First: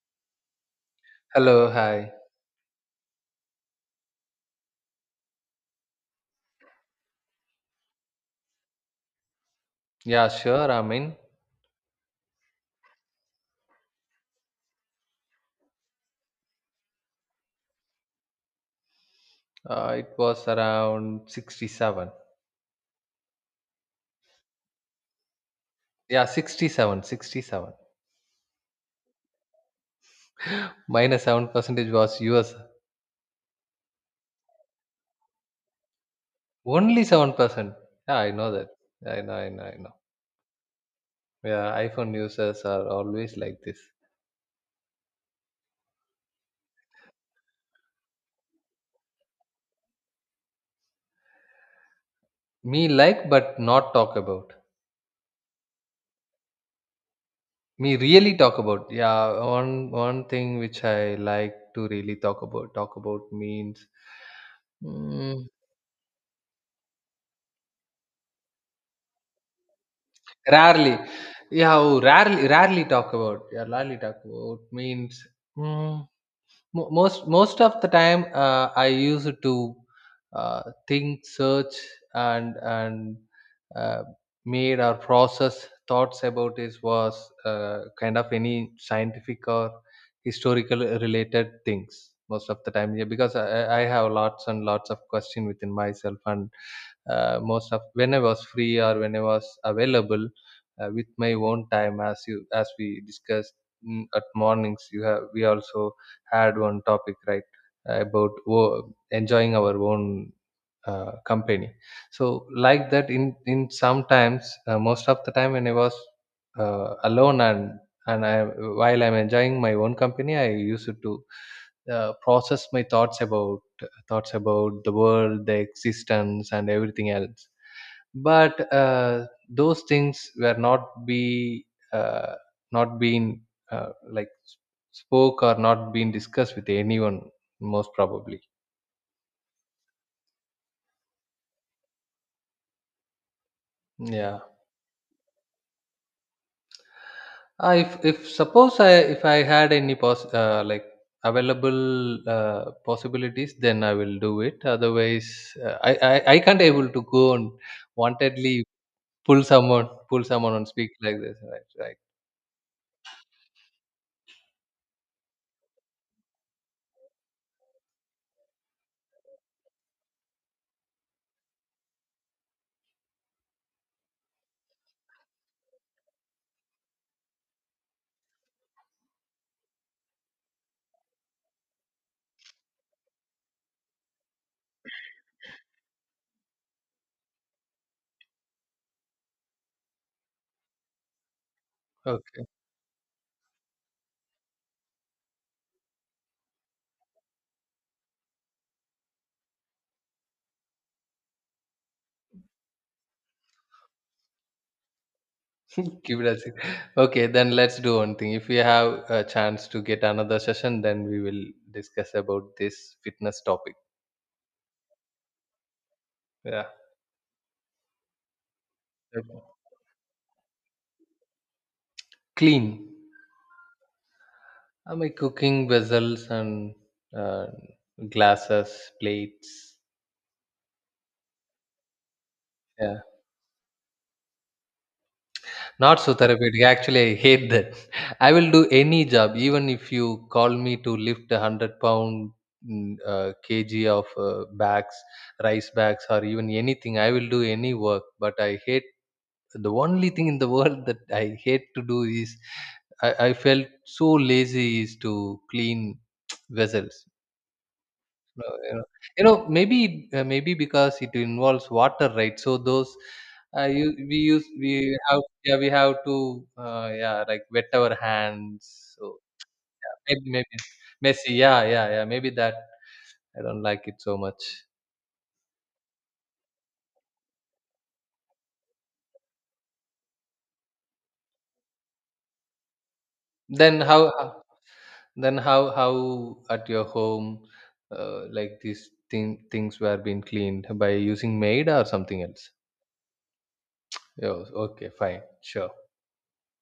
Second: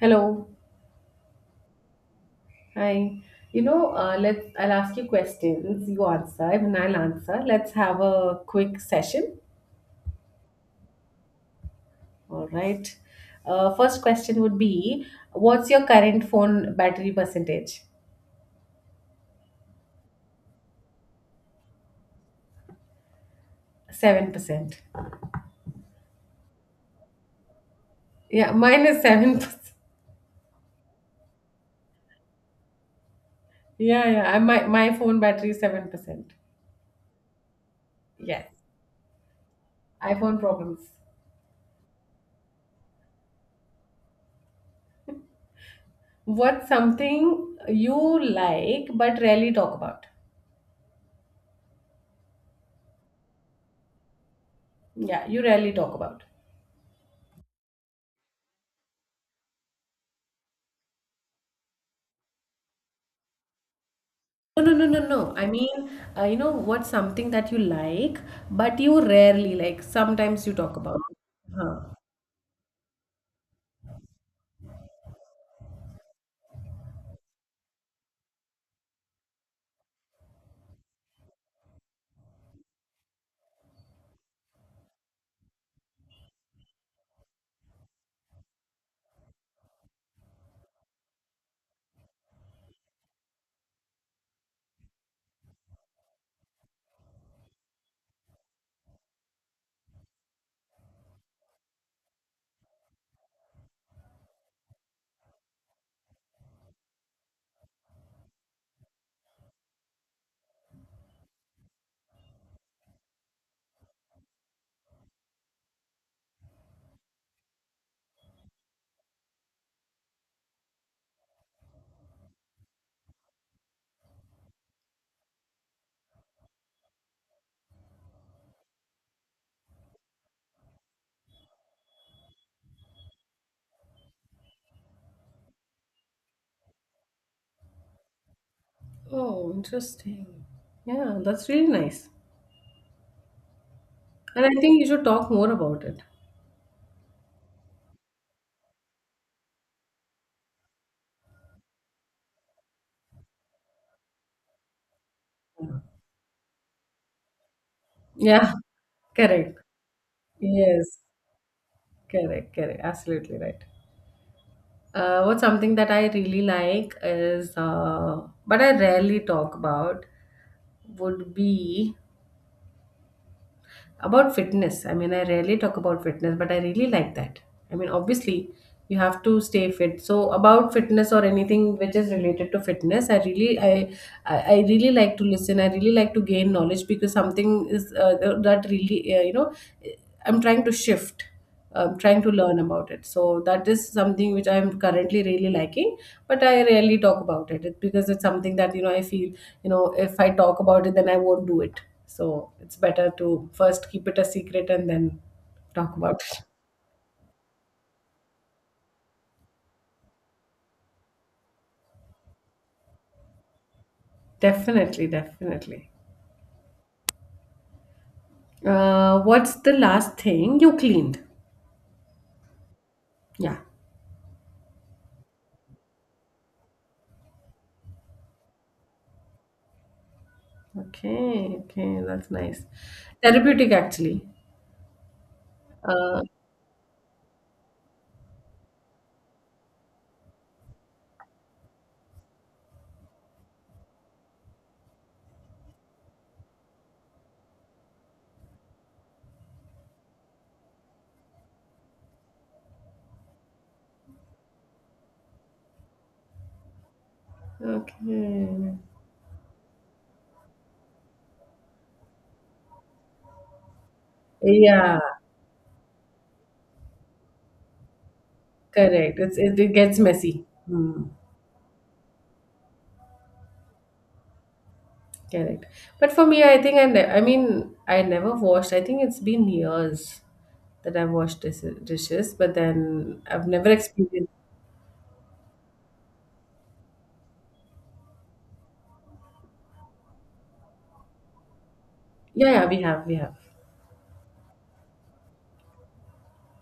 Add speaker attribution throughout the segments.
Speaker 1: Hello.
Speaker 2: Hello, hi.
Speaker 1: Hi. Let's. I'll ask you questions. You answer, and I'll answer. Let's have a quick session.
Speaker 2: Yeah, sure. I mean,
Speaker 1: All right. First question would be, what's your current phone battery percentage?
Speaker 2: it was around 67.
Speaker 1: 7%.
Speaker 2: Yeah, 67, 67.
Speaker 1: Yeah, mine is 7%.
Speaker 2: Minus 7 percentage was US.
Speaker 1: Yeah, yeah. I, my phone battery is 7%.
Speaker 2: Only 7%. Yeah, I know
Speaker 1: Yes,
Speaker 2: that. I know.
Speaker 1: iPhone problems.
Speaker 2: Yeah, iPhone users are always like this.
Speaker 1: What's something you like but rarely talk about?
Speaker 2: Me like, but not talk about.
Speaker 1: Yeah, you rarely talk about.
Speaker 2: Me really talk about. Yeah, one thing which I like to really talk about. Talk about means
Speaker 1: No, no, no, no, no. I
Speaker 2: mm,
Speaker 1: mean, what's something that you like, but you rarely like. Sometimes you talk
Speaker 2: rarely.
Speaker 1: about it.
Speaker 2: Yeah,
Speaker 1: Huh.
Speaker 2: oh, rarely talk about. Yeah, rarely talk about means mm, most of the time I used to uh, think search and uh, made or process thoughts about this was kind of any scientific or historical related things most of the time, yeah, because I have lots and lots of question within myself, and most of when I was free or when I was available with my own time as you as we discussed. At mornings you have we also add one topic, right, about enjoying our own company. So like that, in sometimes most of the time when I was alone, and i, while I'm enjoying my own company, I used to process my thoughts about the world, the existence, and everything else. But those things were not be uh, not been like spoke or not been discussed with anyone most probably.
Speaker 1: Oh, interesting. Yeah, that's really nice.
Speaker 2: Yeah,
Speaker 1: And I think you should talk more about it.
Speaker 2: if suppose I if I had any pos like available possibilities, then I will do it. Otherwise, I can't able to go and
Speaker 1: Yeah,
Speaker 2: wantedly
Speaker 1: correct.
Speaker 2: pull someone and speak
Speaker 1: Yes,
Speaker 2: like this, right?
Speaker 1: correct, correct. Absolutely right. What's something that I really like is, but I rarely talk about, would be about fitness. I mean, I rarely talk about fitness, but I really like that. I mean, obviously, you have to stay fit. So, about fitness or anything which is related to fitness, I really, I really like to listen. I really like to gain knowledge because something is that really, I'm trying to shift, trying to
Speaker 2: Right.
Speaker 1: learn about it. So that is something which I am currently really liking, but I rarely talk about it because it's something that, you know, I feel, you know, if I talk about it, then I won't do it. So it's better to first keep it a secret and then talk about it.
Speaker 2: Curiosity. Okay, then let's do one thing. If we have a chance to get another session, then we will discuss about this fitness topic.
Speaker 1: Definitely, definitely.
Speaker 2: Yeah. Okay.
Speaker 1: What's the last thing you cleaned?
Speaker 2: Clean.
Speaker 1: Yeah.
Speaker 2: My cooking vessels and uh, glasses, plates.
Speaker 1: Okay. Okay, that's nice.
Speaker 2: Yeah.
Speaker 1: Therapeutic, actually.
Speaker 2: Not so
Speaker 1: Uh,
Speaker 2: therapeutic. Actually, I hate that. I will do any job, even if you call me to lift a hundred pound kg of bags, rice bags, or even anything. I will do any work, but I hate, the only thing in the world that I hate to do is, I felt so lazy, is to clean vessels. You know,
Speaker 1: okay.
Speaker 2: you know, maybe maybe because it involves water, right? So those we use, we
Speaker 1: Yeah,
Speaker 2: have, yeah, we have to yeah, like, wet our hands.
Speaker 1: correct.
Speaker 2: So
Speaker 1: It
Speaker 2: yeah,
Speaker 1: gets messy.
Speaker 2: maybe
Speaker 1: Hmm.
Speaker 2: messy. Yeah. Maybe that I don't like it so much.
Speaker 1: Correct. But for me, I think I mean, I never washed. I think it's been years that I've washed dishes, but then I've never
Speaker 2: Then
Speaker 1: experienced.
Speaker 2: how? Then how at your home like these things were being cleaned by using maid or something else?
Speaker 1: Yeah, yeah, we have.
Speaker 2: Oh, okay, fine, sure.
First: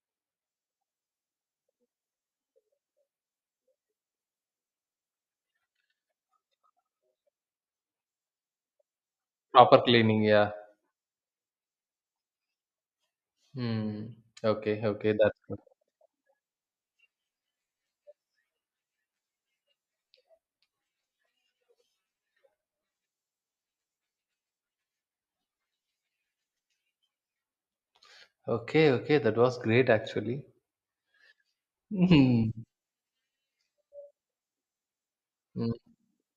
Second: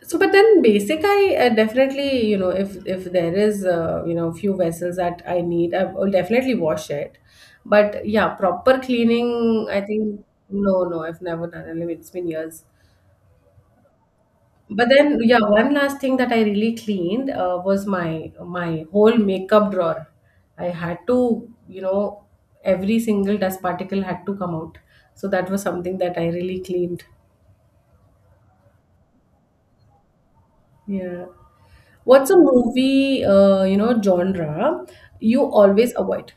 Speaker 1: So, but then basic, I, definitely, you know, if there is, few vessels that I need, I will definitely wash it. But yeah, proper cleaning, I
Speaker 2: Proper
Speaker 1: think,
Speaker 2: cleaning, yeah.
Speaker 1: no, no, I've never done it. I mean, it's been years.
Speaker 2: Hmm. Okay,
Speaker 1: But
Speaker 2: okay,
Speaker 1: then,
Speaker 2: that's
Speaker 1: yeah,
Speaker 2: good.
Speaker 1: one last thing that I really cleaned was my whole makeup drawer. I had to, every single dust particle had to come out. So that was something that I really cleaned.
Speaker 2: Okay, okay, that was great actually.
Speaker 1: Yeah. What's a
Speaker 2: Mhm.
Speaker 1: movie, genre you
Speaker 2: Mm.
Speaker 1: always avoid?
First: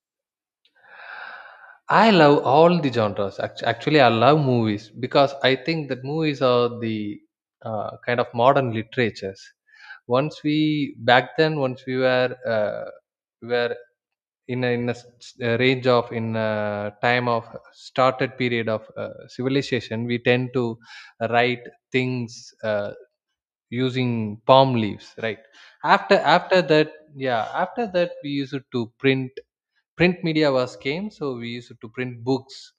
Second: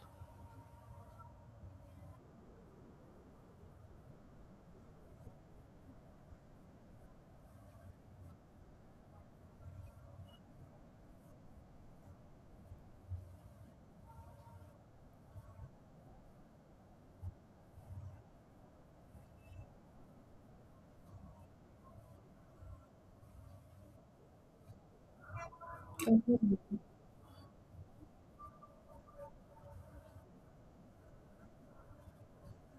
Speaker 2: I love all the genres. Actually, I love movies because I think that movies are the kind of modern literatures. Once we were we were in a a range of, in a time of started period of civilization, we tend to write things using palm leaves, right? After that, yeah, after that we used to print. Print media was came, so we used to print books.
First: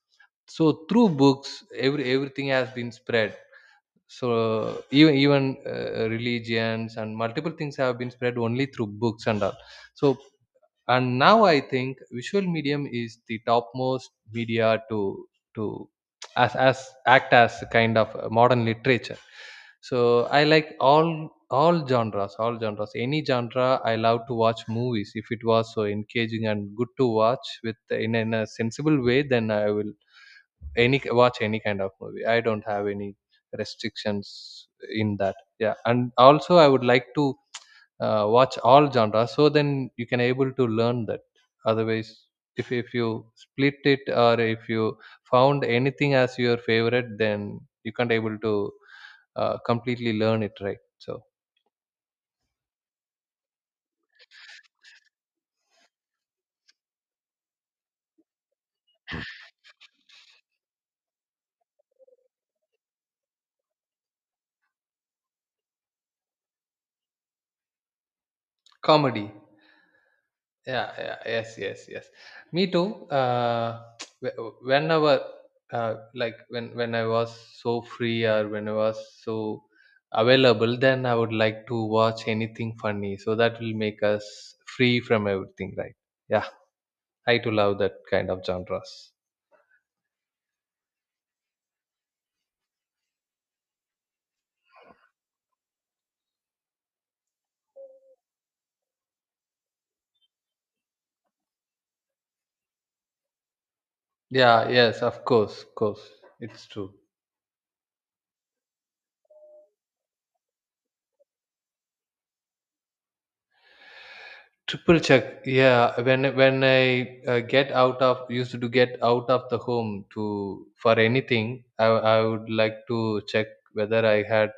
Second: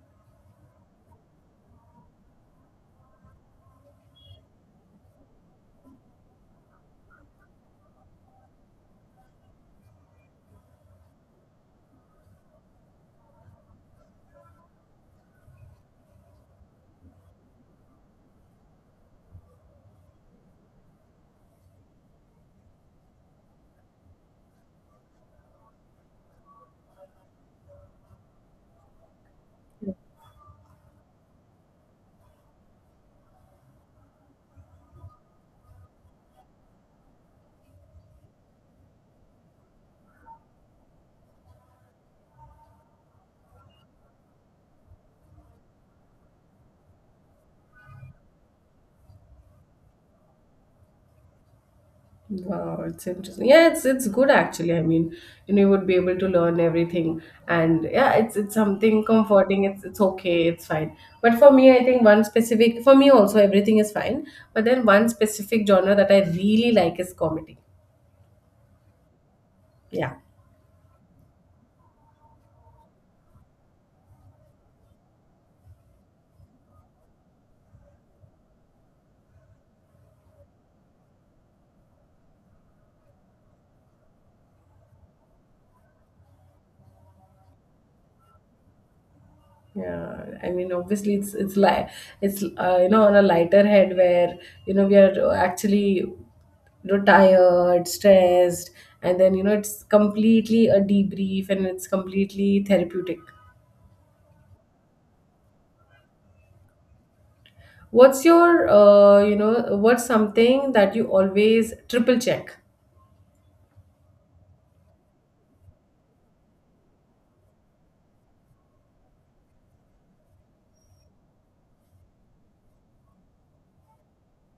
Speaker 2: So through books, everything has been spread. So even religions and multiple things have been spread only through books and all. So, and now I think visual medium is the topmost media to, as act as a kind of a modern literature. So I like all genres, any genre. I love to watch movies if it was so engaging and good to watch with, in a sensible way. Then I will any watch any kind of movie. I don't have any restrictions in that. Yeah, and also I would like to watch all genres, so then you can able to learn that. Otherwise, if you split it or if you found anything as your favorite, then you can't able to completely learn it, right? So,
Speaker 1: Wow, it's interesting. Yeah, it's good actually. I mean, you would be able to learn everything, and yeah, it's something comforting. It's okay. It's fine. But for me, I think one specific, for me also everything is fine. But then one specific genre that I really like is comedy.
Speaker 2: comedy.
Speaker 1: Yeah,
Speaker 2: Yeah, yes, yes. Me too. Whenever like, when I was so free or when I was so available, then I would like to watch anything funny, so that will make us free from everything, right? Yeah, I too love that kind of genres.
Speaker 1: yeah. I mean, obviously, it's like it's you know, on a lighter head where, you know, we are actually, you know, tired, stressed, and then, you know, it's completely a debrief and it's completely therapeutic.
Speaker 2: Yeah, yes, of course, it's true.
Speaker 1: What's something that you always triple check?
Speaker 2: Triple check. Yeah, when I get out of used to get out of the home to, for anything, I I would like to check whether I had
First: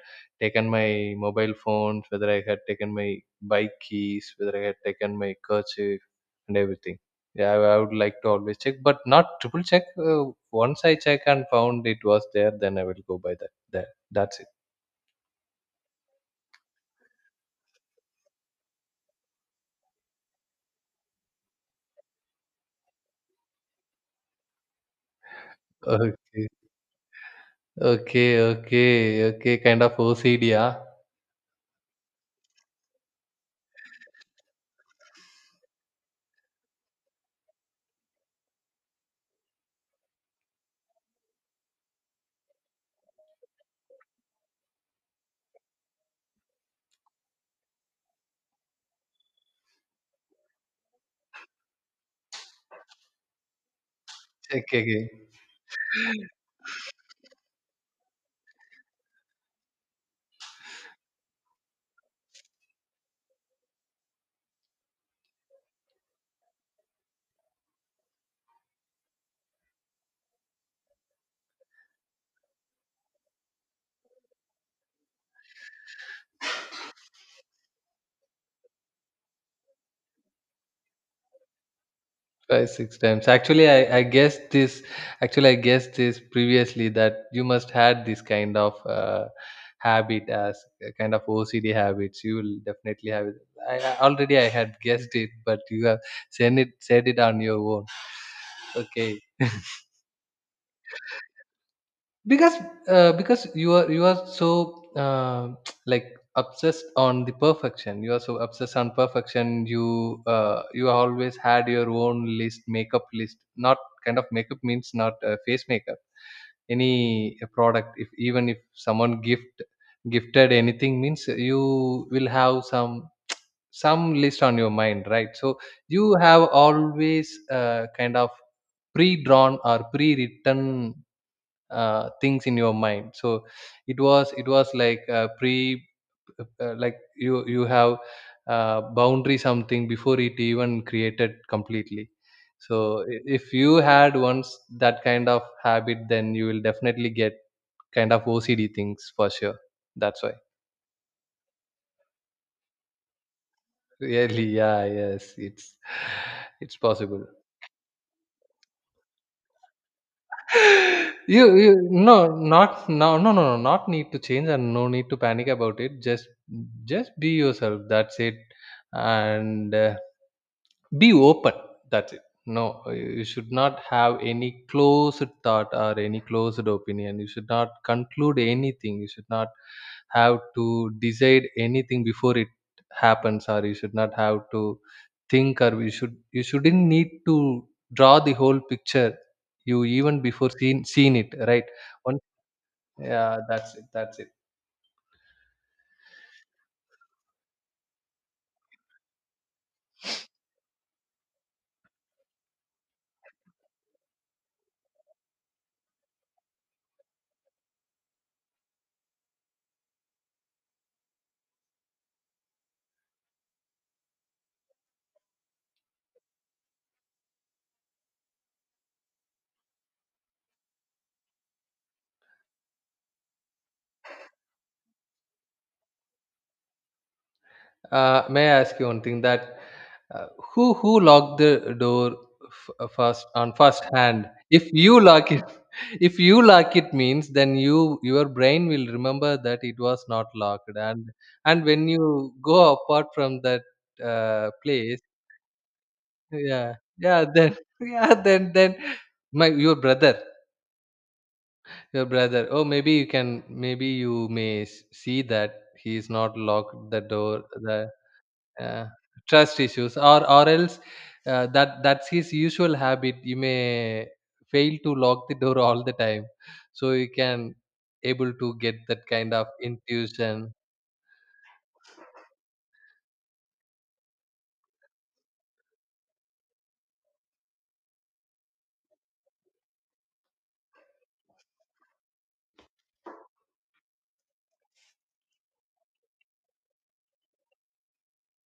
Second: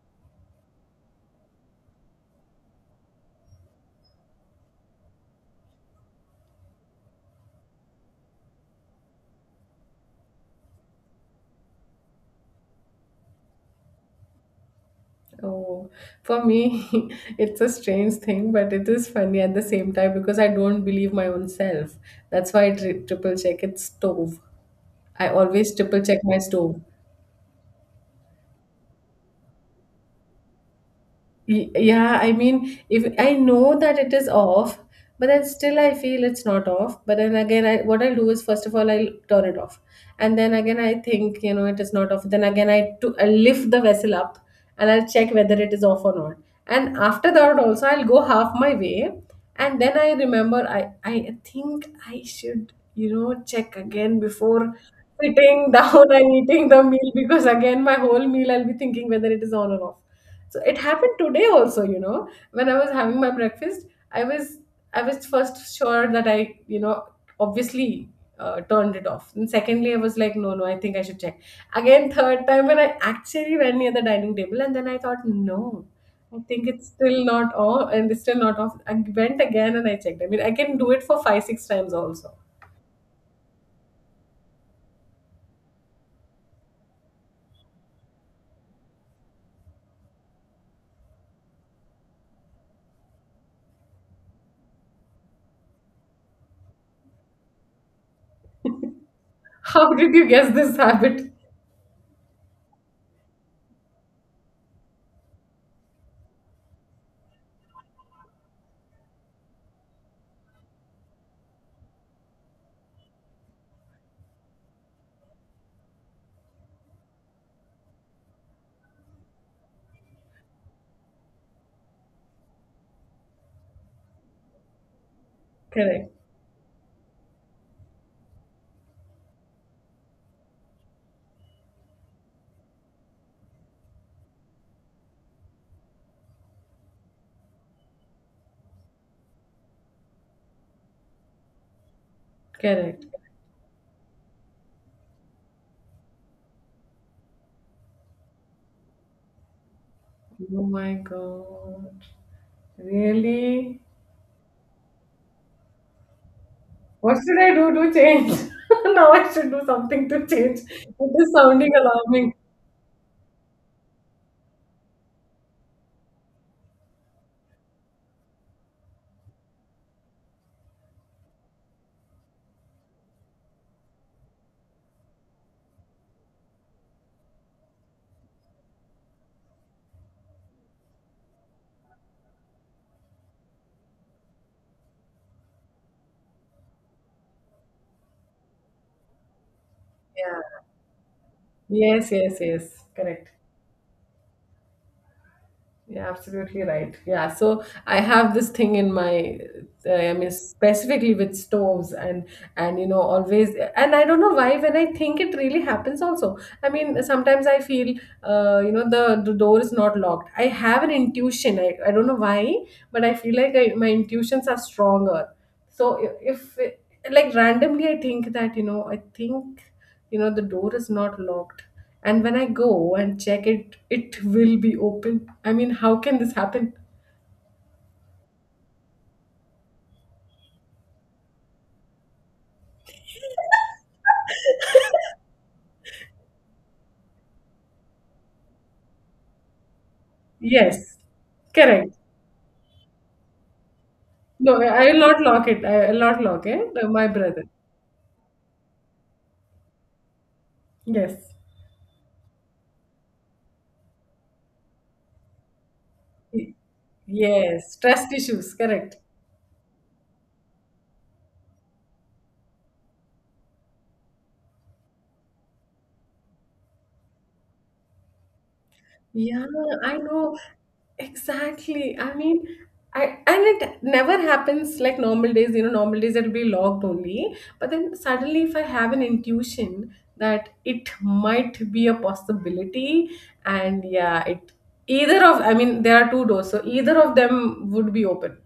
Speaker 2: taken my mobile phones, whether I had taken my bike keys, whether I had taken my kerchief, and everything. Yeah, I would like to always check, but not triple check. Once I check and found it was there, then I will go by that. That's it.
Speaker 1: Oh, for me, it's a strange thing, but it is funny at the same time because I don't believe my own self. That's why I triple check. It's stove. I always triple
Speaker 2: Okay,
Speaker 1: check my stove.
Speaker 2: okay. Kind of OCD, yeah.
Speaker 1: Yeah, I mean, if I know that it is off, but then still I feel it's not off. But then again, what I'll do is first of all I'll turn it off, and then again I think, you know, it is not off. Then again I lift the vessel up and I'll check whether it is off or not. And after that also I'll go half my way, and then I remember I think I should, you know, check again before
Speaker 2: Okay, okay.
Speaker 1: sitting down and eating the meal, because again my whole meal I'll be thinking whether it is on or off. So it happened today also, you know, when I was having my breakfast, i was I was first sure that I, you know, obviously, turned it off. And secondly, I was like, no, no, I think I should check again. Third time, when I actually went near the dining table and then I thought, no, I think it's still not off, and it's still not off. I went again and I checked. I mean, I can do it for 5, 6 times also.
Speaker 2: Five, six times. Actually, I guessed this. Actually, I guessed this previously that you must had this kind of habit, as a kind of OCD habits. You will definitely have it. I already I had guessed it, but you have said it, on your own. Okay,
Speaker 1: How did you guess this habit?
Speaker 2: because because you are so like obsessed on the perfection. You are so obsessed on perfection. You you always had your own list, makeup list. Not kind of makeup means, not face makeup. Any product, if even if someone gifted anything means, you will have some list on your mind, right? So you
Speaker 1: Correct,
Speaker 2: have always kind of pre-drawn or pre-written things in your mind. So it was like pre like, you have boundary, something before it even created completely. So
Speaker 1: correct.
Speaker 2: if you had once that kind of habit, then you will definitely get kind of OCD things for sure. That's why.
Speaker 1: Oh my god, really?
Speaker 2: Really. Yeah, yes, it's
Speaker 1: What
Speaker 2: possible.
Speaker 1: should I do to change? Now I should do something to change. It is
Speaker 2: You
Speaker 1: sounding
Speaker 2: No,
Speaker 1: alarming.
Speaker 2: not no, not need to change, and no need to panic about it. Just be yourself, that's it. And be open, that's it. No, you should not have any closed thought or any closed opinion. You should not conclude anything. You should not have to decide anything before it happens, or you should not have to think, or you shouldn't need to draw the whole picture you, even
Speaker 1: Yeah.
Speaker 2: before seen it, right?
Speaker 1: Yes,
Speaker 2: One,
Speaker 1: yes, yes. Correct.
Speaker 2: yeah, that's it, that's it.
Speaker 1: Yeah, absolutely right. Yeah, so I have this thing in my, I mean, specifically with stoves, and you know, always, and I don't know why. When I think it really happens, also. I mean, sometimes I feel, the door is not locked. I have an intuition. I don't know why, but I feel like my intuitions are stronger. So if, like, randomly, I think that, I think, the door is not locked. And when I go and check it, it will be open. I mean, how can this happen?
Speaker 2: May I ask you one thing that uh, who locked the door first, on first hand? If you lock it, if you lock it means, then you, your brain will remember that it was not locked,
Speaker 1: Yes,
Speaker 2: and when
Speaker 1: correct.
Speaker 2: you go apart from that
Speaker 1: No, I will
Speaker 2: place,
Speaker 1: not lock it. I will not lock it.
Speaker 2: yeah,
Speaker 1: My
Speaker 2: yeah,
Speaker 1: brother.
Speaker 2: then yeah, then my your brother,
Speaker 1: Yes.
Speaker 2: your brother. Oh, maybe you can, maybe you may see that he is not locked the door.
Speaker 1: Yes,
Speaker 2: The
Speaker 1: trust issues,
Speaker 2: Yeah,
Speaker 1: correct.
Speaker 2: trust issues, or else that that's his usual habit. You may fail to lock the door all the time, so you can able to get that kind
Speaker 1: Yeah,
Speaker 2: of
Speaker 1: I know
Speaker 2: intuition.
Speaker 1: exactly. I mean, I and it never happens like normal days. You know, normal days it'll be locked only. But then suddenly, if I have an intuition that it might be a possibility, and yeah, it either of I mean, there are two doors, so either of them would be open.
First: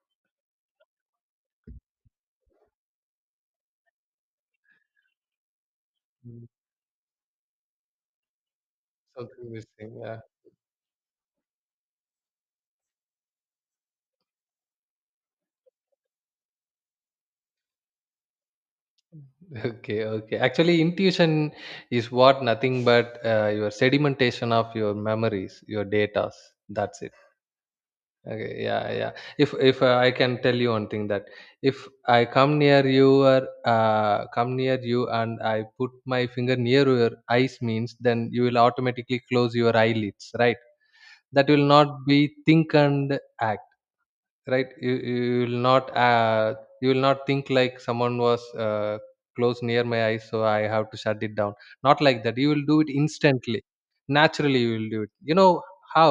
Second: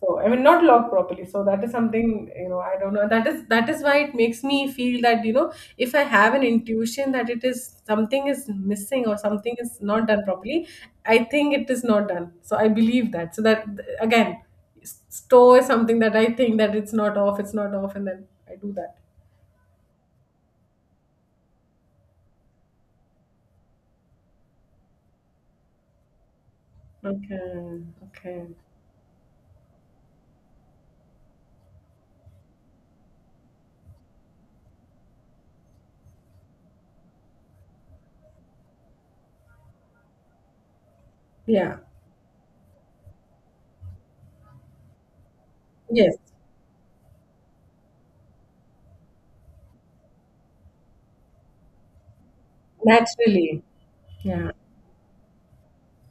Speaker 1: So I mean, not locked properly. So that is something, you know. I don't know. That is why it makes me feel that, if I have an
Speaker 2: Mm,
Speaker 1: intuition that it is something is missing or
Speaker 2: Something
Speaker 1: something is
Speaker 2: missing.
Speaker 1: not
Speaker 2: Yeah.
Speaker 1: done properly, I think it is not done. So I believe that. So that again, store is something that I think that it's not off, and then I do that.
Speaker 2: Okay. Okay. Actually, intuition is what nothing but your sedimentation of your memories, your datas. That's it.
Speaker 1: Okay. Okay.
Speaker 2: Okay, yeah, yeah. If I can tell you one thing that, if I come near you or come near you and I put my finger near your eyes means, then you will automatically close your eyelids, right? That will
Speaker 1: Yeah.
Speaker 2: not be think and act, right? You will not
Speaker 1: Yes.
Speaker 2: you will not think like someone was close near my eyes, so I have to shut it down. Not like that, you will do it instantly,
Speaker 1: Naturally. Yeah.
Speaker 2: naturally. You will do it, you know how?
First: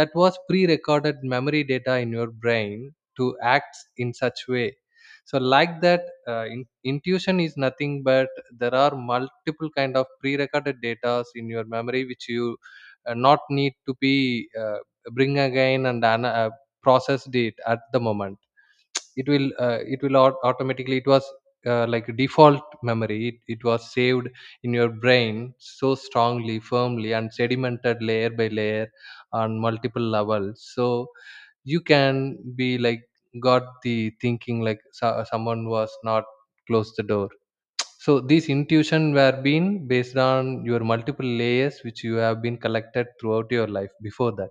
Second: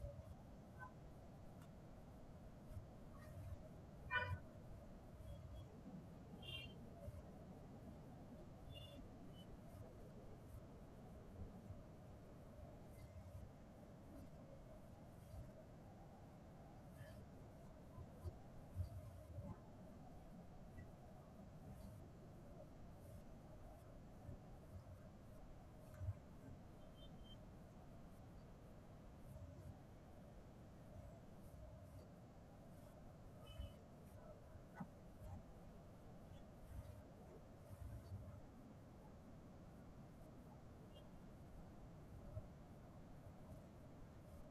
Speaker 2: That was pre-recorded memory data in your brain to act in such way. So like that, intuition is nothing but there are multiple kind of pre-recorded data in your memory which you not need to be bring again and processed it at the moment. It will it will automatically, it was like a default memory. It was saved in your brain so strongly, firmly, and sedimented layer by layer on multiple levels. So you can be like got the thinking like, so, someone was not close the door. So these intuition were being based on your multiple layers which you have been collected throughout your life before that.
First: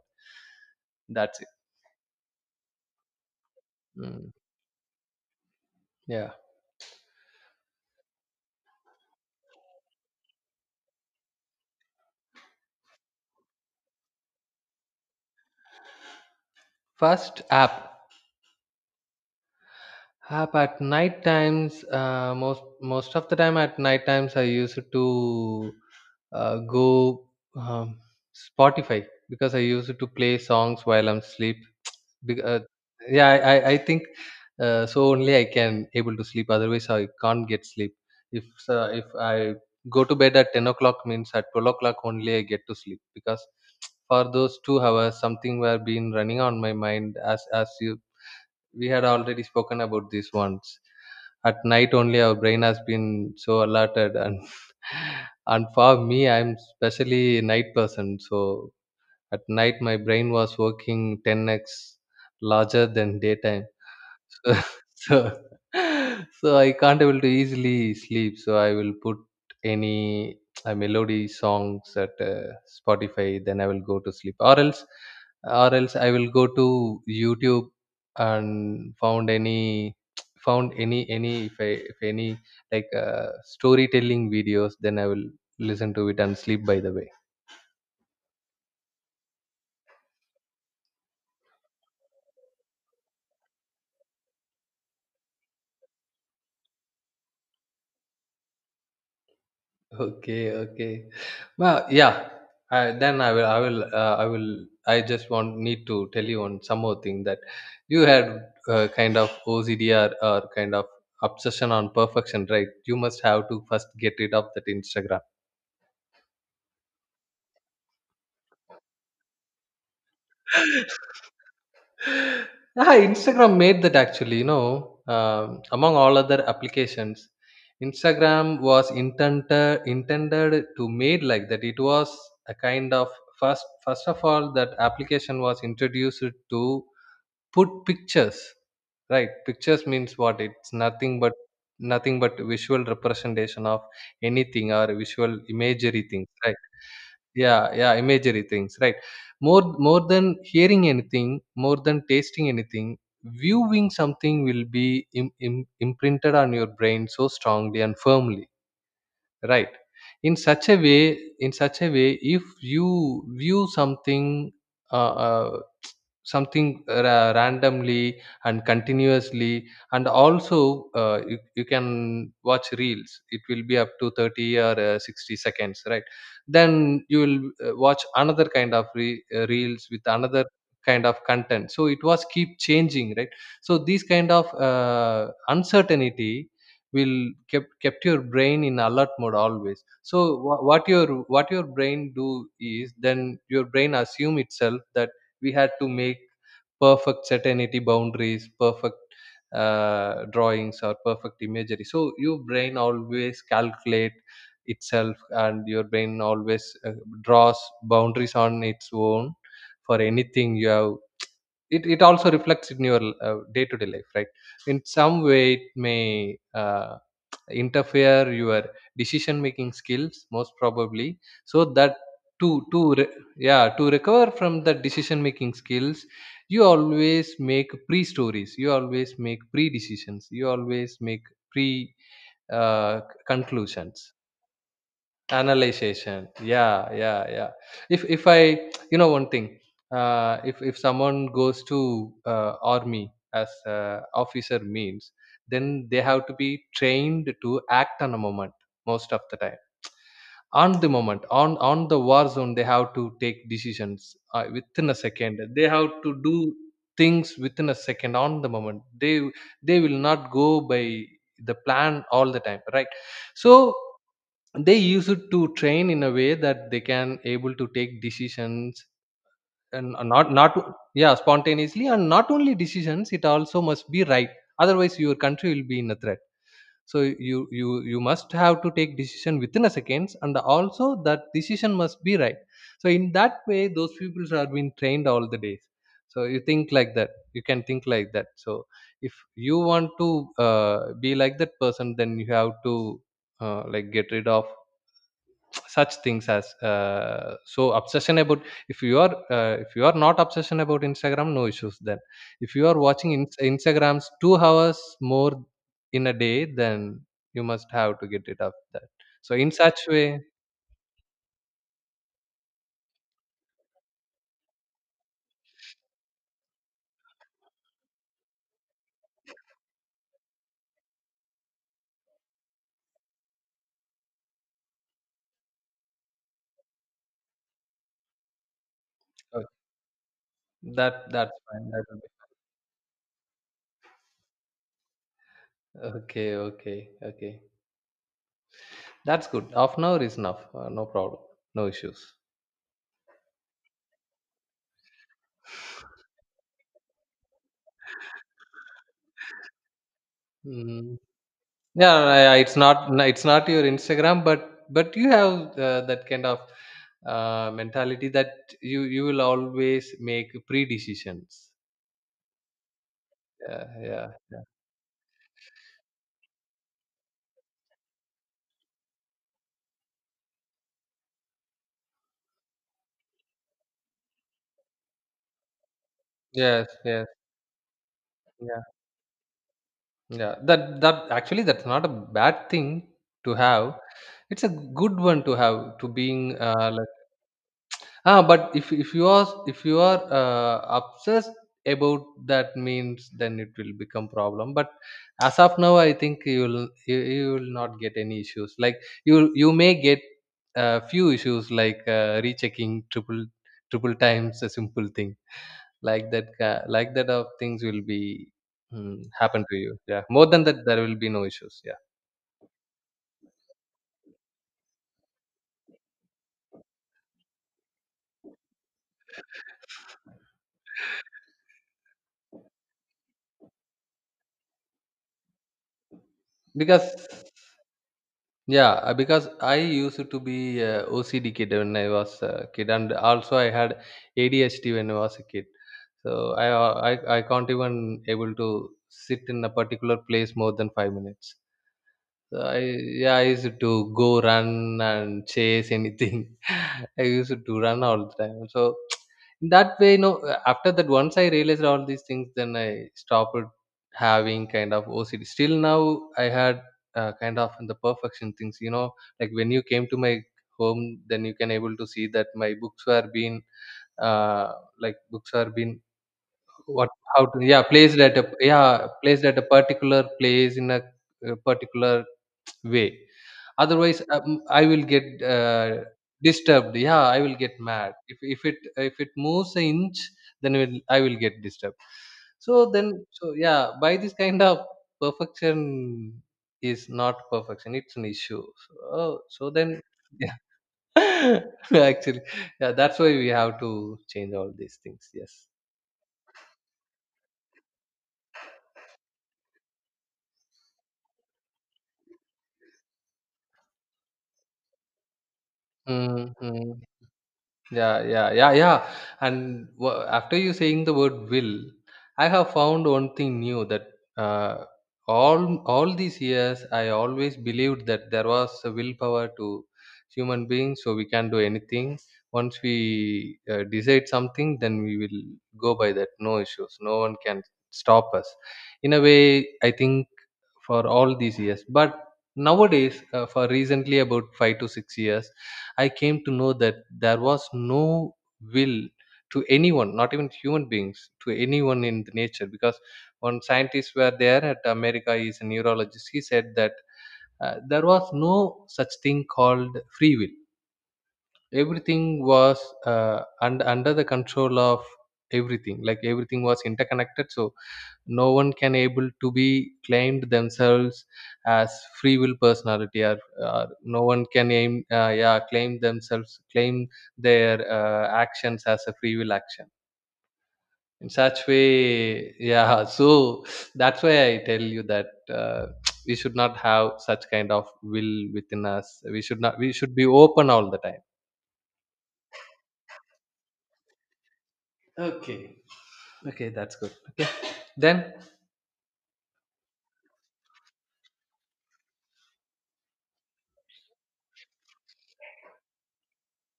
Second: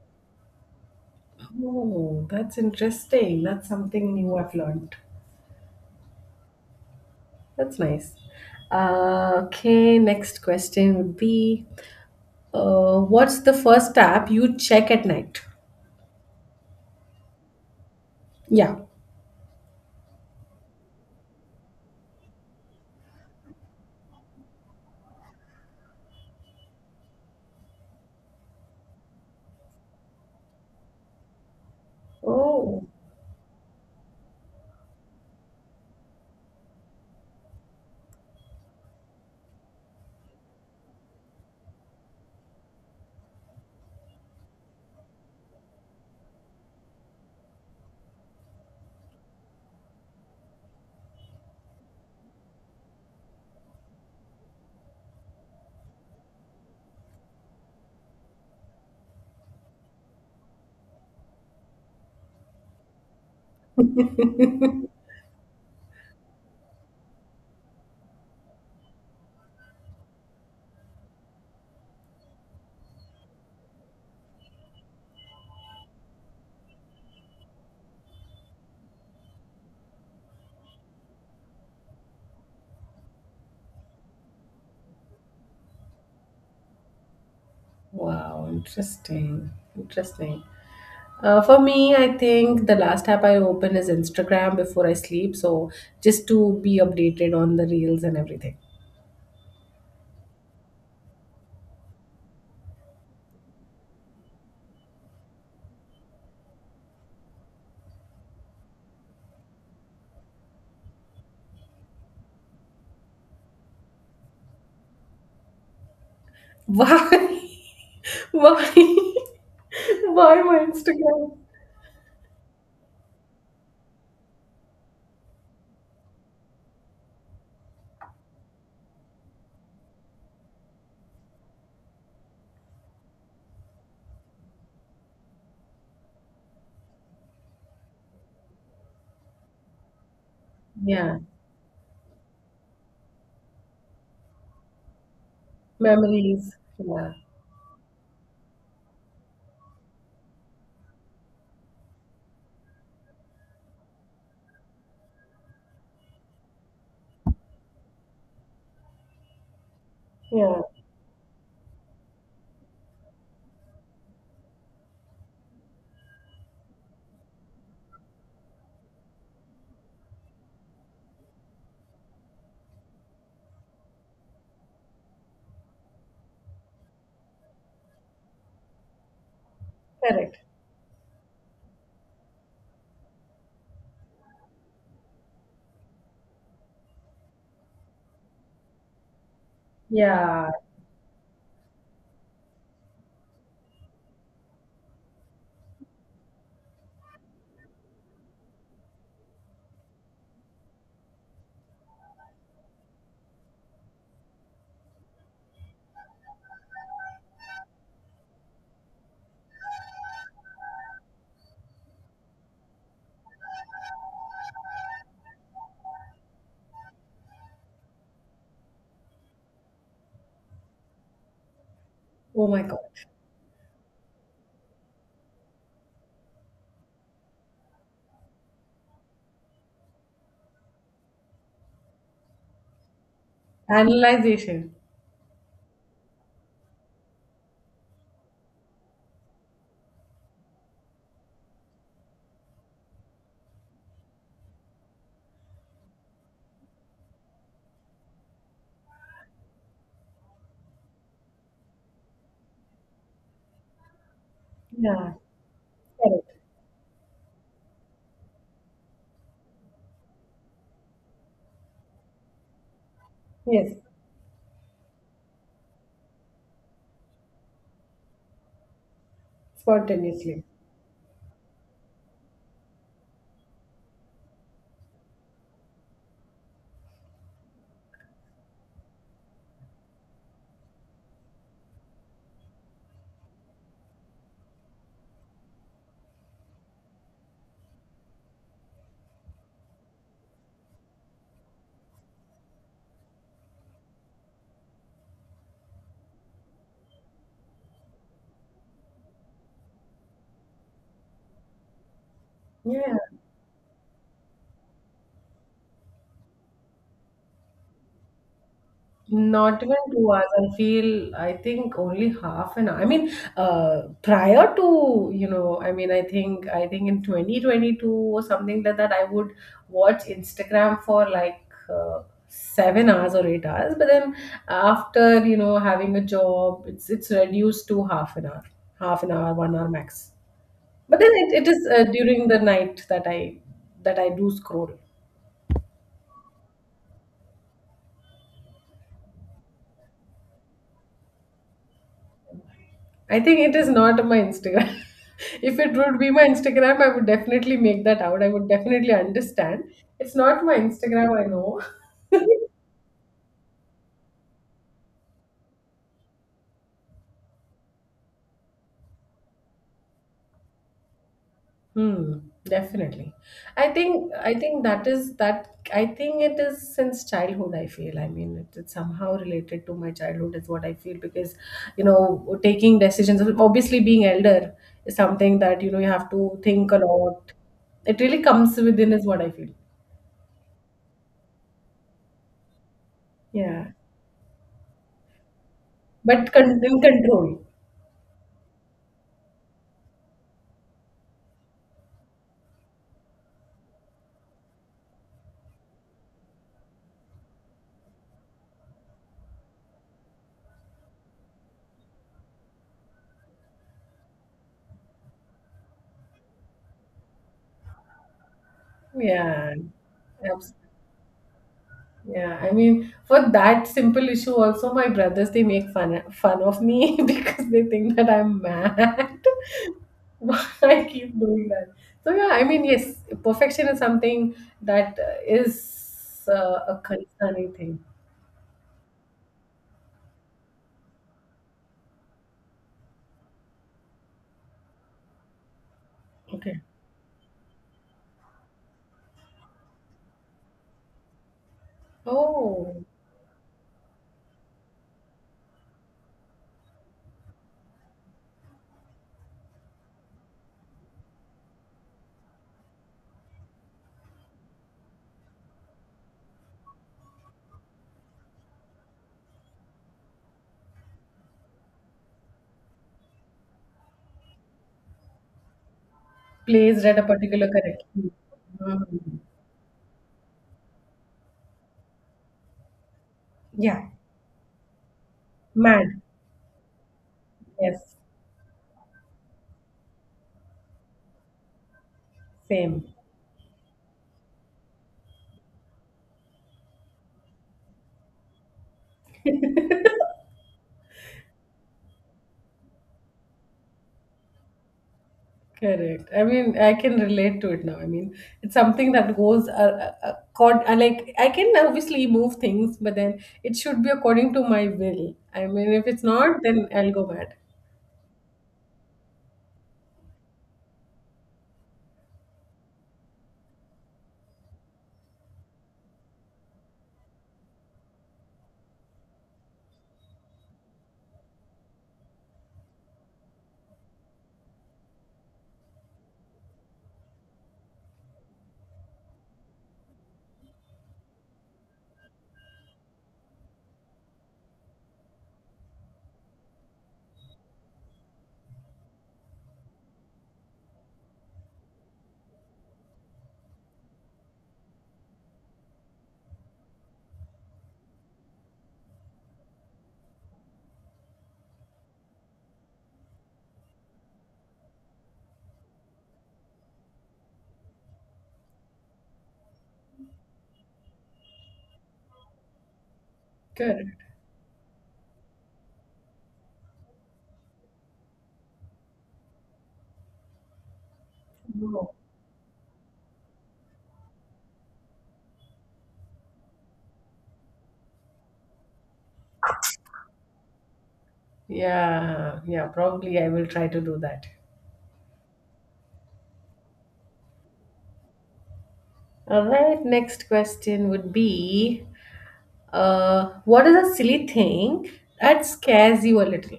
Speaker 2: That's it.
Speaker 1: Oh, that's interesting. That's something
Speaker 2: Mm,
Speaker 1: new I've learned.
Speaker 2: yeah.
Speaker 1: That's nice. Okay, next question would be, what's the first app you check at night?
Speaker 2: First app.
Speaker 1: Yeah.
Speaker 2: Ah, but at night times, most of the time at night times, I used to go um, Spotify, because I used to play songs while I'm sleep. Bec- uh,
Speaker 1: Oh.
Speaker 2: yeah, I think so only I can able to sleep. Otherwise, I can't get sleep. If I go to bed at 10 o'clock means at 12 o'clock only I get to sleep, because for those 2 hours something were been running on my mind, as you we had already spoken about this once. At night only our brain has been so alerted, and and for me I'm especially a night person. So at night my brain was working 10x larger than daytime. So so so I can't able to easily sleep. So I will put any melody songs at Spotify. Then I will go to sleep, or else, I will go to YouTube and found any found any if any like storytelling videos. Then I will listen to it and sleep. By the way.
Speaker 1: Wow, interesting. Interesting. For me, I think the last app I open is Instagram before I sleep. So, just to be updated on the reels and everything.
Speaker 2: Okay, okay. Well, yeah. Then I will. I just want need to tell you on some more thing, that you had kind of OCD or kind of obsession on perfection, right? You must have to first get rid of that Instagram.
Speaker 1: Why? Why? Why my Instagram?
Speaker 2: Ah, Instagram made that, actually, among all other applications, Instagram was intended to made like that. It was a kind of first of all that application was introduced to put pictures, right? Pictures means what? It's nothing
Speaker 1: Yeah.
Speaker 2: but visual representation of anything, or visual imagery things, right?
Speaker 1: Memories. Yeah.
Speaker 2: Yeah, yeah, imagery things, right. More than hearing anything, more than tasting anything, viewing something will be imprinted on your brain so strongly and firmly, right, in
Speaker 1: Yeah.
Speaker 2: such a way in such a way if you view something, uh, uh, something randomly and continuously. And also you can watch reels, it will be up to 30 or 60 seconds, right? Then you will watch another kind of reels with
Speaker 1: Correct.
Speaker 2: another kind of content, so it was keep changing, right? So these kind of uncertainty will kept your brain in alert mode always. So
Speaker 1: Yeah.
Speaker 2: wha- what your what your brain do is, then your brain assume itself that we had to make perfect certainty boundaries, perfect drawings or perfect imagery. So your brain always calculate itself, and your brain always draws boundaries on its own for anything you have. It also reflects in your day-to-day life, right? In some way it may interfere your decision making skills, most probably. So that
Speaker 1: Oh
Speaker 2: to
Speaker 1: my God.
Speaker 2: to re- yeah, to recover from the decision making skills, you always make pre stories, you always make pre decisions, you always make pre uh, c- conclusions.
Speaker 1: Analyzation.
Speaker 2: Analyzation, yeah, yeah, yeah. If I, you know one thing, if someone goes to army as officer means, then they have to be trained to act on a moment, most of the time. On the moment, on the war zone, they have to take decisions within a
Speaker 1: Yeah,
Speaker 2: second, they have to do
Speaker 1: correct.
Speaker 2: things within a second. On the moment, they will not go by the plan all the time, right? So
Speaker 1: Yes,
Speaker 2: they use it to train in a way that they can able to take decisions, and uh, not
Speaker 1: spontaneously.
Speaker 2: not yeah, spontaneously, and not only decisions, it also must be right. Otherwise your country will be in a threat. So you must have to take decision within a seconds, and also that decision must be right. So in that way those people are being trained all the days. So you think like that, you can think like that. So if you want to be like that person then you have to like get rid of such things as so obsession about, if you are not obsession about Instagram, no issues. Then if you are
Speaker 1: Yeah,
Speaker 2: watching instagrams 2 hours more in a day, then you must have to get rid of that. So in
Speaker 1: not even
Speaker 2: such
Speaker 1: two
Speaker 2: way,
Speaker 1: hours. I feel, I think only half an hour. I mean, prior to, I mean, I think in 2022 or something like that, I would watch Instagram for like, uh, 7 hours or 8 hours. But then after, having a job, it's reduced to half an hour,
Speaker 2: uh,
Speaker 1: 1 hour max. But then
Speaker 2: that's
Speaker 1: it is,
Speaker 2: fine, that will
Speaker 1: during the night that I do scroll.
Speaker 2: be okay. Okay. Okay, that's good. Half an hour is enough, no problem, no issues.
Speaker 1: I think it is not my Instagram. If it would be my Instagram, I would definitely make that out. I would definitely understand. It's not my
Speaker 2: Mm.
Speaker 1: Instagram, I know.
Speaker 2: Yeah, yeah, it's not. No, it's not your Instagram, but you have that kind of mentality that you will always make pre-decisions.
Speaker 1: Hmm, definitely.
Speaker 2: Yeah,
Speaker 1: I think
Speaker 2: yeah,
Speaker 1: I
Speaker 2: yeah.
Speaker 1: think that is that I think it is since childhood, I feel. I mean, it's somehow related to my childhood is what I feel, because, taking decisions, obviously, being elder is something that, you have to
Speaker 2: Yes,
Speaker 1: think a
Speaker 2: yes,
Speaker 1: lot. It really comes
Speaker 2: yeah,
Speaker 1: within is what I feel.
Speaker 2: yeah. That actually, that's not a bad thing to
Speaker 1: Yeah.
Speaker 2: have. It's a good one to have, to
Speaker 1: But
Speaker 2: being
Speaker 1: in control.
Speaker 2: but if you are obsessed about, that means then it will become problem. But as of now I think you will, you will not get any issues, like you may get a few issues like rechecking triple times a simple thing, like that of things will be, mm, happen
Speaker 1: Yeah.
Speaker 2: to you. Yeah. More than
Speaker 1: Absolutely.
Speaker 2: that there will be no issues, yeah,
Speaker 1: Yeah, I mean, for that simple issue, also my brothers they make fun of me because they think that I'm mad. Why I keep doing that? So yeah, I mean, yes, perfection is something that is, a
Speaker 2: because.
Speaker 1: concerning thing.
Speaker 2: Yeah, because I used to be OCD kid when I was a kid, and also I had ADHD when I was a kid. So
Speaker 1: Okay.
Speaker 2: I can't even able to sit in a particular place more than 5 minutes. So I,
Speaker 1: Oh,
Speaker 2: yeah, I used to go run and chase anything. I used to run all the time. So in that way, after that, once I realized all these things, then I stopped having kind of OCD. Still now, I had kind of the perfection things. You know, like when you came to my home, then you can able to see that my books were being uh, like books are being,
Speaker 1: plays
Speaker 2: what,
Speaker 1: at a
Speaker 2: how to,
Speaker 1: particular
Speaker 2: yeah,
Speaker 1: character.
Speaker 2: placed at a, yeah,
Speaker 1: Hmm.
Speaker 2: placed at a particular place in a particular way.
Speaker 1: Yeah,
Speaker 2: Otherwise I will get uh,
Speaker 1: mad.
Speaker 2: disturbed. Yeah, I will get mad,
Speaker 1: Yes,
Speaker 2: if it moves an inch, then I will get disturbed. So
Speaker 1: same.
Speaker 2: then, so yeah, by this kind of perfection is not perfection, it's an issue. So, oh, so then, yeah, actually, yeah, that's why we have to change all these things. Yes.
Speaker 1: Correct. I mean, I can relate to it now. I mean, it's something that goes, accord. Like, I can obviously move things, but then it should be according to my will. I mean, if it's not, then
Speaker 2: Mm-hmm.
Speaker 1: I'll go mad.
Speaker 2: Yeah, yeah, yeah, yeah. And after you saying the word will, I have found one thing new, that uh, all these years I always believed that there was a willpower to human beings, so we can do anything. Once we decide something, then we will go by that. No issues. No one can stop us. In a way, I think, for all these years. But nowadays for recently about 5 to 6 years I came to know that there was no will to anyone, not even human beings, to anyone in the nature, because when scientists were there at America, he's a neurologist, he said that there was no such thing called free will. Everything was uh, under the control of everything, like everything was interconnected. So no one can able to be claimed themselves as free will personality, or
Speaker 1: Correct.
Speaker 2: no one can aim yeah, claim themselves, claim their actions as a free will action, in such
Speaker 1: No.
Speaker 2: way, yeah. So that's why I tell you that, we should not have such kind of will within us, we should not, we should be open all the time.
Speaker 1: Yeah, yeah. Probably I will try to do that.
Speaker 2: Okay. Okay, that's good. Okay. Then.
Speaker 1: All right. Next question would be, what is a silly thing that scares you a little?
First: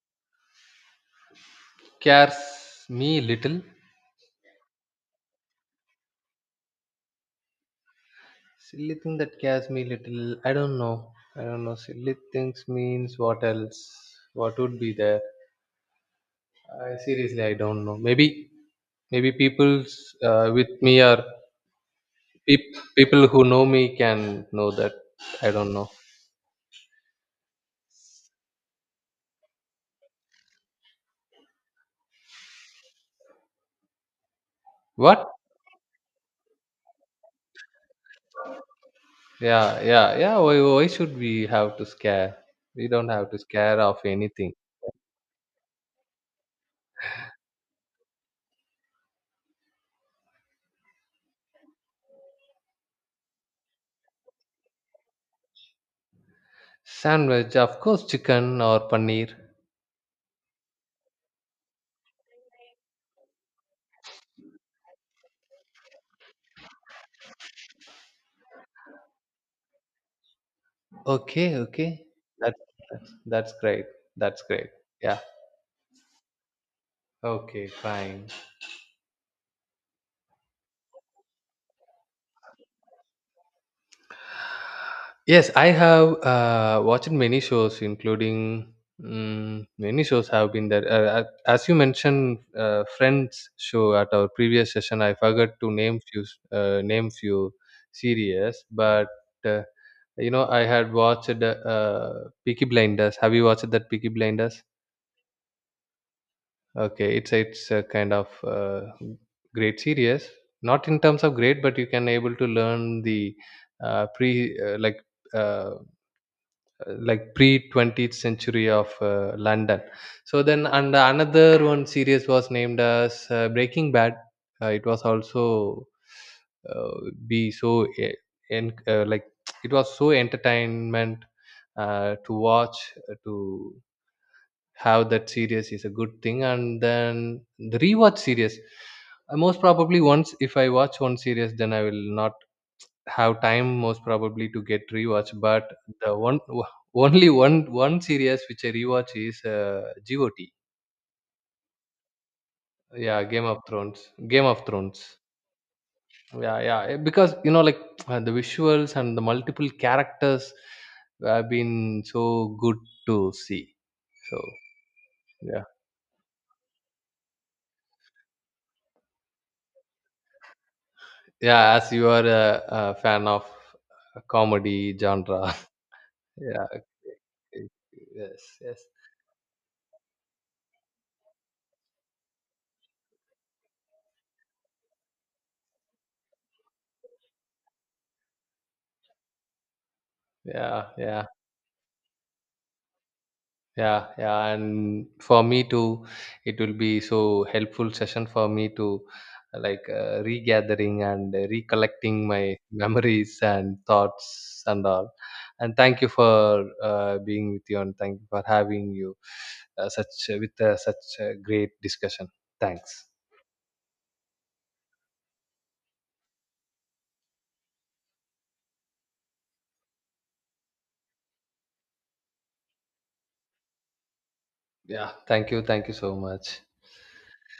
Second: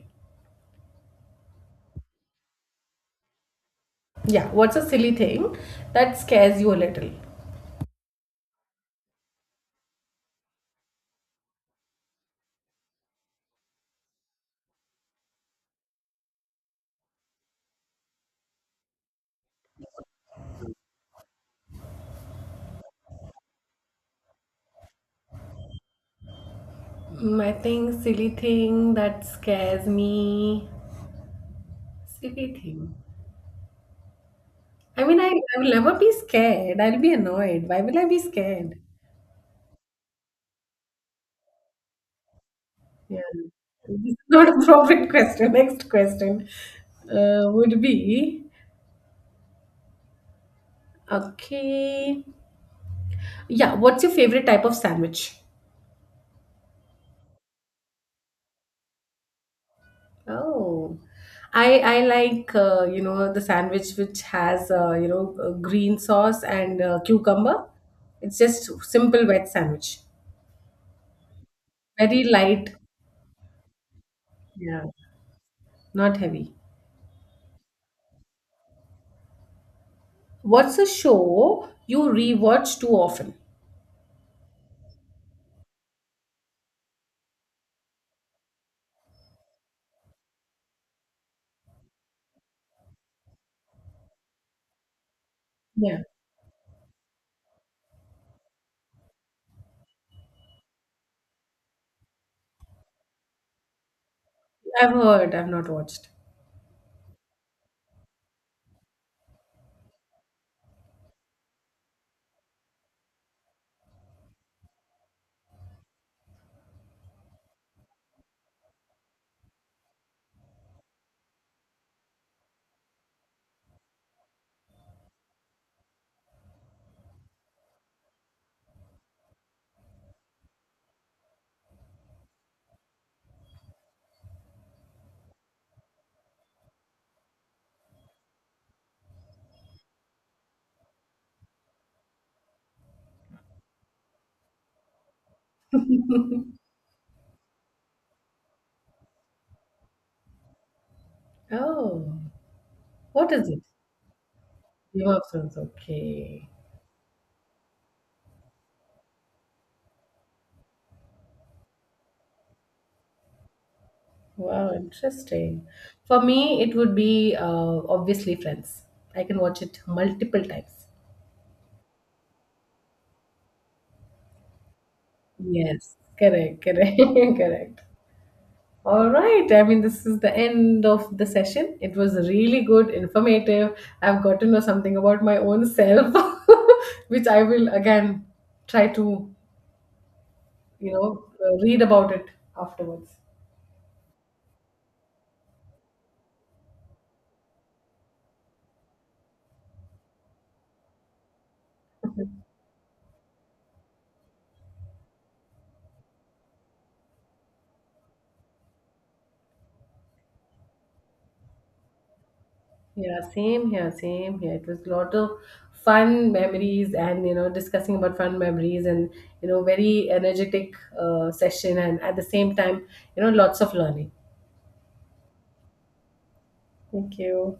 Speaker 2: Cares me little.
Speaker 1: Yeah. What's a silly thing that scares you a little?
Speaker 2: Silly thing that scares me little. I don't know. I don't know. Silly things means what else? What would be there? I seriously, I don't know. Maybe, maybe people's with me, or people who know me can know that. I don't know.
Speaker 1: I think silly thing that scares me. Silly thing. I mean, I,
Speaker 2: What?
Speaker 1: I will never be scared. I'll be annoyed. Why will I be scared?
Speaker 2: Yeah, yeah, yeah. Why, should we have to scare? We don't
Speaker 1: Yeah.
Speaker 2: have to scare of
Speaker 1: This is not
Speaker 2: anything.
Speaker 1: a profit question. Next question, would be okay. Yeah. What's your favorite type of sandwich?
Speaker 2: Sandwich, of course, chicken or paneer.
Speaker 1: Oh, I like, the sandwich which has, green sauce and, cucumber. It's just simple wet sandwich,
Speaker 2: Okay, okay.
Speaker 1: very
Speaker 2: That's
Speaker 1: light.
Speaker 2: that's great. That's great.
Speaker 1: Yeah,
Speaker 2: Yeah.
Speaker 1: not heavy.
Speaker 2: Okay, fine.
Speaker 1: What's a show you rewatch too often?
Speaker 2: Yes, I have watched many shows, including, mm, many shows have been there. As you mentioned, Friends show at our previous session, I forgot to name
Speaker 1: Yeah,
Speaker 2: few uh, name few series. But uh, you know, I had watched Peaky Blinders. Have you watched that Peaky Blinders?
Speaker 1: I've heard, I've not watched.
Speaker 2: Okay, it's a kind of great series. Not in terms of great, but you can able to learn the pre like. Uh, like pre 20th century of London. So then, and another one series was named as Breaking Bad. It was also uh, be so e- en- like it was so entertainment to watch, to have. That series is a good thing, and then the rewatch series, most probably, once if I watch one series, then I will not have time, most probably, to get rewatch. But the one only one series which I rewatch is got
Speaker 1: Oh,
Speaker 2: yeah,
Speaker 1: what
Speaker 2: Game
Speaker 1: is
Speaker 2: of
Speaker 1: it?
Speaker 2: Thrones. Game of Thrones.
Speaker 1: Game of Thrones. Okay.
Speaker 2: Yeah, yeah, because like, the visuals and the multiple characters have been so good to see. So,
Speaker 1: Wow,
Speaker 2: yeah,
Speaker 1: interesting. For me, it would be, obviously, Friends. I can watch it multiple times.
Speaker 2: yeah, as you are a fan of comedy genre.
Speaker 1: Yes, correct,
Speaker 2: Yeah,
Speaker 1: correct,
Speaker 2: eh,
Speaker 1: correct.
Speaker 2: yes, yes,
Speaker 1: All right. I mean, this is the end of the session. It was really good, informative. I've got to know something about my own self, which I will again try to,
Speaker 2: yeah, yeah.
Speaker 1: read about it afterwards.
Speaker 2: Yeah, yeah, and for me too, it will be so helpful session for me to like regathering and recollecting my memories and thoughts and all. And thank you for being with you, and thank you for having you such with such a great discussion. Thanks.
Speaker 1: Yeah, same here, same here. It was a lot of fun memories and, discussing about fun memories and, very energetic, session, and at the same time, lots of learning.
Speaker 2: Yeah, thank you so much.
Speaker 1: Thank you.